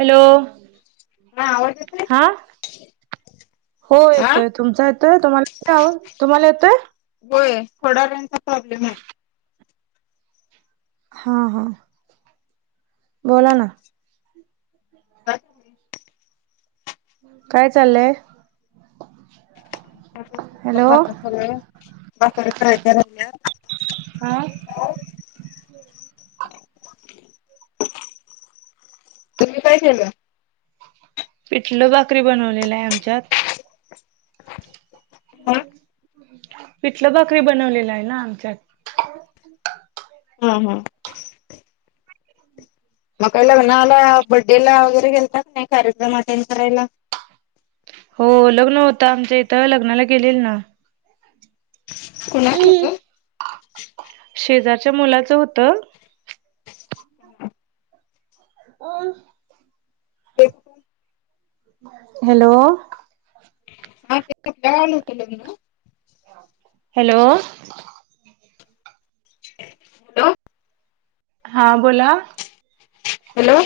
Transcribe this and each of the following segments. Hello हा आवाज हा येतोय? हो येतोय तुमचा येतोय तुम्हाला [inaudible] तुम्हाला येतोय? होय थोडा रेंजचा प्रॉब्लेम आहे. हा हा. बोला ना. [unintelligible] काय चाललंय? हॅलो [unintelligible] [inaudible] तुम्ही काय केलं? पिठलं भाकरी बनवलेलं आहे आमच्यात. [unintelligible] पिटलं भाकरी बनवलेला आहे ना आमच्यात. हा हा. मग काय लग्नाला बड्डेला वगैरे गेलता का काय कार्यक्रम अटेंड करायला? हो लग्न होतं आमच्या इथं, लग्नाला गेलेल ना. शेजारच्या मुलाचं होतं. [inaudible] [unintelligible] हॅलो [unintelligible] काल होतं लग्न? हॅलो हॅलो हा बोला. हॅलो.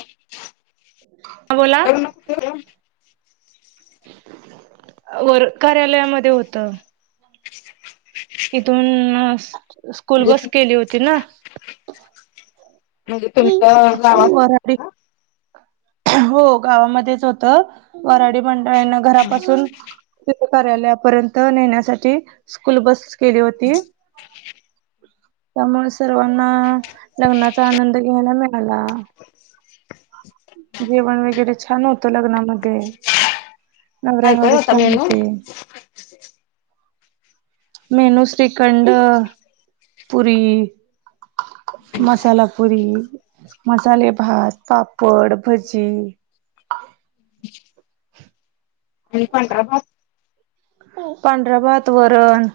ह बोला. हो. वर कार्यालयामध्ये होतं. इथून स्कूल बस केली होती ना. वऱ्हाडी हो गावामध्येच होतं. वऱ्हाडी मंडळांनं घरापासून तिथं कार्यालयापर्यंत नेण्यासाठी, स्कूल बस केली होती. त्यामुळं सर्वांना लग्नाचा आनंद घ्यायला मिळाला. जेवण वगैरे छान होतं लग्नामध्ये. नवऱ्या काय काय नवरी होता छान मेनू? होते मेनू श्रीखंड, पुरी मसाला पुुरी, मसाले भात, पापड, भजी आणि पांढरा भात? पांढरा भात, वरण,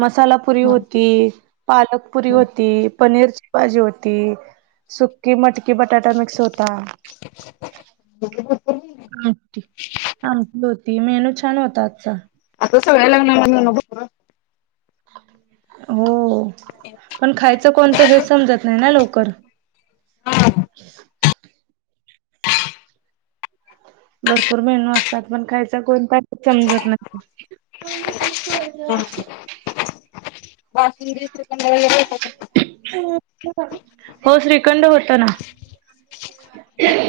मसाला पुरी होती, पालक पुरी होती, पनीरची भाजी होती, सुकी मटकी बटाटा मिक्स होता. [inaudible] आमटी आमटी होती, मेनू छान होता आजचा. आता सगळ्या लग्ना [inaudible] हो, पण खायचं कोणतं हे समजत नाही ना लवकर. हा. ह भरपूर मेनू असतात, पण खायचा कोणता? समजत नाही. बासुंदी, श्रीखंड वगैरे होतं का? हो, श्रीखंड होता ना.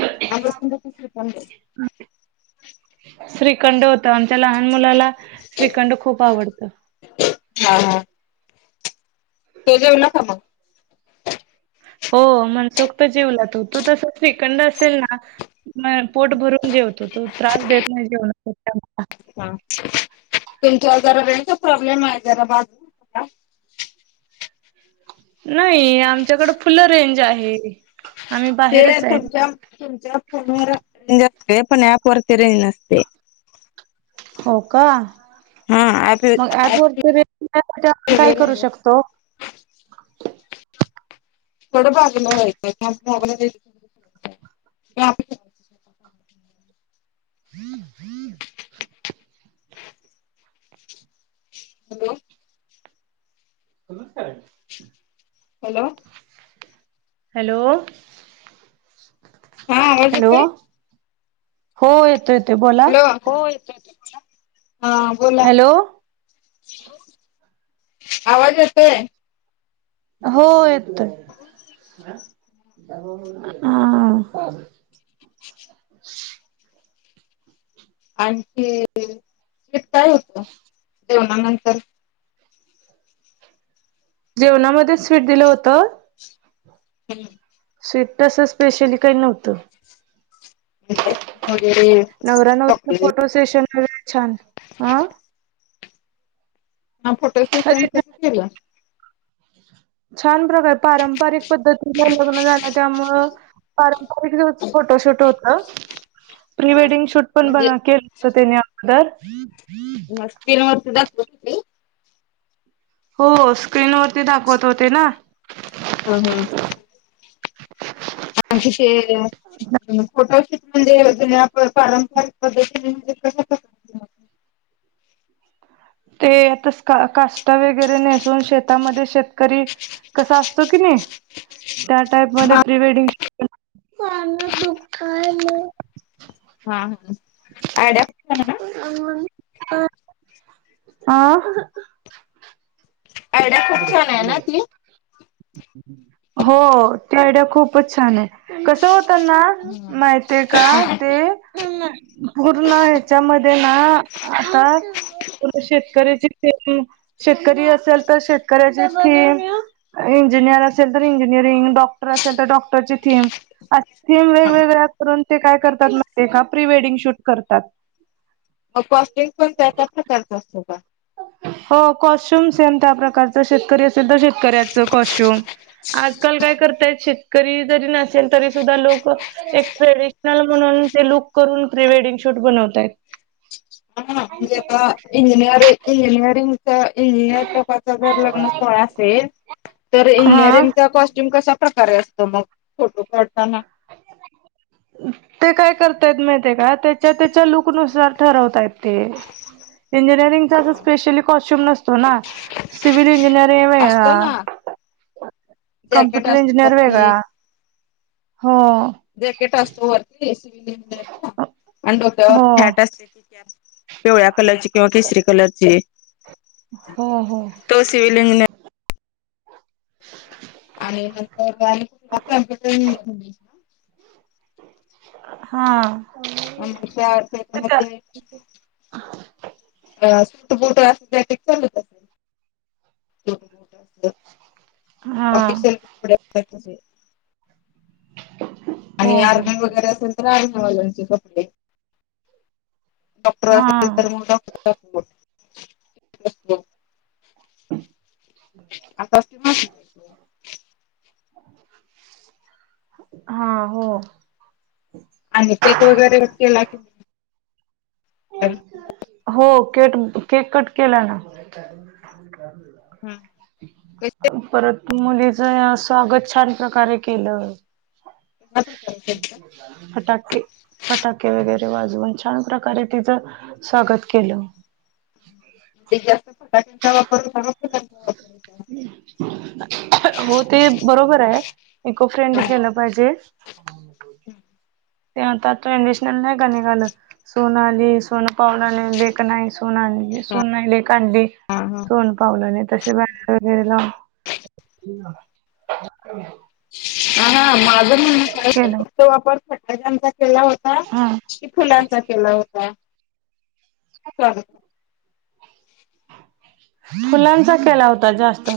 [inaudible] श्रीखंड श्रीखंड होतं, आमच्या लहान मुलाला श्रीखंड खूप आवडतं. हा हा. ते जेवला का मग? हो मनसोक्त जेवला तो, तो तस श्रीखंड असेल ना म पोट भरून जेवतो तो, त्रास देत नाही जेवताना कोणता. हा तुमचा जरा रेंजचा प्रॉब्लेम हाय जरा बात नाही आमच्याकडं फुल रेंज आहे. आम्ही ते बाहेरच आहे. तुमच्या तुमच्या फोनवर रेंज असते, पण ऍपवर ते रेंज नसते. हो का? हा ऍप मग ऍपवरती रेंज नाही म्हणजे आपण काय करू शकतो? थोडं बाजूला व्हायचं, किंवा मोबाईलला रेंज [inaudible] [inaudible] हम्म हम्म हॅलो. नमस्कार. हॅलो. Hello hello. हो येतो येत हॅलो हो येतोय येतोय. हा बोला. हॅलो आवाज येतोय. हो येतोय, हा. [inaudible] आणखी स्वीट काय होतं जेवणानंतर? जेवणामध्ये स्वीट दिलं होतं. हम्म. स्वीट तसं स्पेशली काही नव्हतं. [inaudible] वगैरे. नवरा नवरीचं फोटो सेशन वगैरे छान अ. ह फोटो सेशन कस केलं? छान प्रकारे. पारंपरिक पद्धतीनं लग्न झालं त्यामुळं पारंपरिक [inaudible] फोटोशूट होत, प्री वेडिंग शूट पण बनाके तर तेनी आपलं. मग स्क्रीनवरती दाखवत होती? हो, स्क्रीनवरती दाखवत होते ना. हम्म हम्म. असे शे फोटोशूट म्हणजे ज्या पारंपरिक पद्धतीने [inaudible] ते आता का कासुटा वगैरे नेसून शेतामध्ये शेतकरी कसा असतो की नाही? त्या टाईप मध्ये प्री वेडिंग शूट पण हा हा, आयडिया [inaudible] [inaudible] हा. आयड्या खूप छान आहे ना ती? हो ती आयडिया खूपच छान आहे. कसं होतं ना माहिती आहे का ते पूर्ण ह्याच्यामध्ये ना आता शेतकऱ्याची थीमशेतकरी असेल, तर शेतकऱ्याची थीम इंजिनिअर असेल तर इंजिनिअरिंग, डॉक्टर असेल तर डॉक्टरची थीम असं थीम वेगवेगळ्या करून ते काय करतात, माहिती आहे का प्री वेडिंग शूट करतात. मग कॉस्ट्युम पण त्या त्या प्रकारचा असतो का? हो कॉस्ट्युम सेम त्या प्रकारच शेतकरी अस शुद्ध शेतकऱ्याच कॉस्ट्युम. आजकाल काय करतायत शेत करी जरी नसेल तरी सुद्धा लोकं एक ट्रेडिशनल म्हणून, ते लुक करून प्री वेडिंग शूट बनवतायत. हा म्हणजे आता इंजिनिअर इंजिनिअरिंगचं इंजिनिअर लोकां च जरा असेल, तर हा इंजिनअरिंगचा कॉस्ट्यूम कशा प्रकारे अस तर मग फोटो काढताना ते काय करतायत माहिती आहे का? त्याच्या त्याच्या लुकनुसार ठरवतायत. ते इंजिनिअरिंगचा अस स्पेशली कॉस्ट्यूम नसतो ना. सिविल इंजिनीरिंग वेगळा. कम्प्युटर इंजिनिअर वेगळा, हो. जॅकेट असतो वरती सिव्हील इंजिनिअरला आणि हो डोक्यावरती हॅट असते ती कॅप. पिवळ्या कलरची किंवा केशरी कलरची. हो, हो. तो सिव्हील इंजिनिअर आणि नंतर [inaudible] कुठला [inaudible] हा. [inaudible] [inaudible] अ सुूट बुट अस [unintelligible] चालत. [unintelligible] म्हणजे हा ऑफिशल [unintelligible] आणि हो हो आर्मी वगैरे असेल तर आर्मीवाल्यांचे कपडे. डॉक्टर असेल हा तर मग डॉक्ट [unintelligible] [inaudible] आता हा, हो. आणि केक वगैरे केला की नई? हो केट केक कट केला ना. हम्म. [unintelligible] परत मुलीचं स्वागत छान प्रकारे केलं. [unintelligible] केलंत? फटाके फटाके वगैरे वाजवून छान प्रकारे तिचं स्वागत केलं. जास्त फटाक्यांचा वापर कर [unintelligible] हो ते बरोबर आहे इको फ्रेंड केलं पाहिजे. हम्म. ते आता ट्रेडिशनल नाही का निघालं, सुन आली सोन पावलानं आली. क नाही सुन आण सुन नाही लेक आणली. सोन पावलाने तसे गाणं वगैरे लावून हा हा माझ म्हणणं काय केलं तो वापर फटाक्यांचा केला होता हा. फुलांचा केला होता? स्वागत फुलांचा केला होता जास्त.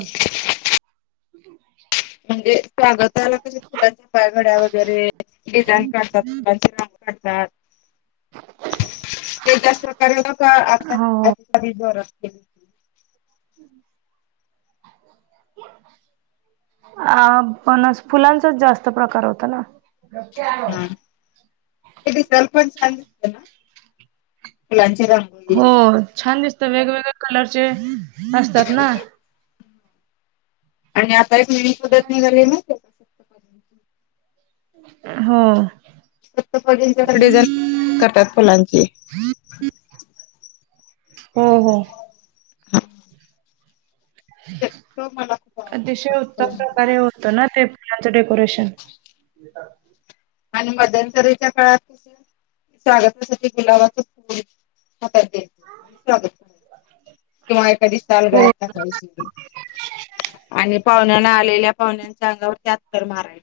[inaudible] म्हणजे स्वागत त्याला कशा फुलांच्या पायघड्या वगैरे डिझाईन काढतात, फुलांचे रांगोळी काढतात. ते त्याच प्रकारे [unintelligible] हो आपल्या [unintelligible] जोरात केलीत. हम्म. अ पण फुलांचाच जास्त प्रकार होता ना. हा, ते दिसायला पण छान दिसतं ना? हो छान दिसत. वेगवेगळे कलरचे असतात ना. आणि आता हि [unintelligible] हो. सप्तपदींच्या डिझाईन किती छान करतात फुलांची. हो, हो. अतिशय उत्तम प्रकारे होतं ना ते फुलाचं डेकोरेशन. [inaudible] आणि मध्यंतरीच्या काळात कसं स्वागतासाठी गुलाबाच फूल हातात द्यायचे आणि स्वागत करायचे. किंवा एखादी शाल हो गळ्यात टाकायची आणि पाहुण्यांना आलेल्या पाहण्याच्या अंगावर त्या अत्तर मारायचे.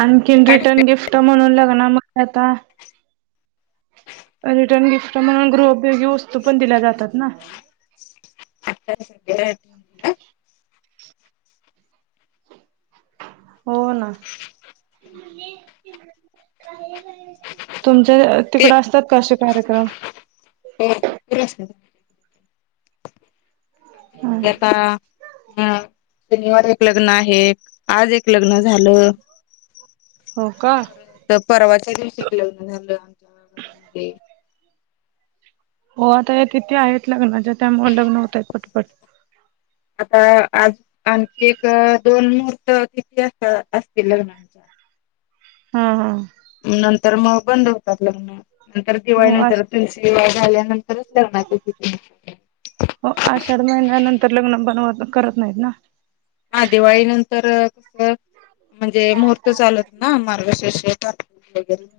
आणखीन रिटर्न गिफ्ट म्हणून लग्न मग काय आता रिटर्न गिफ्ट म्हणून गृहोपयोगी वस्तू पण दिल्या जातात ना. [unintelligible] हो ना. तुमचं ते [unintelligible] हिकड आता अ शनिवार एक लग्न आहे. आज एक लग्न झालं. हो का? परत तर परवाच्या दिवशी एक लग्न झालं आमच्या गावामध्ये [unintelligible] हो आता हे तिथी आहेत लग्नाच्या त्यामुले लग्न होतायेत पटपट. आता आज आणखी एक दोन मुहूर्त तिथी अस असतील लग्नाच्या. हा, हा. नंतर मग बंद होतात लग्न, नंतर दिवाळी हो आष नंतरच. तुमची विवाह झाल्यानंतरच लग्नाची तिथी निघत्या. हो आषाढ महिन्यानंतर लग्न बनवत करत नाहीत ना. हा दिवाळी नंतर कसं म्हणजे मुहूर्त चालत ना मार्गशीर्ष [unintelligible] [unintelligible]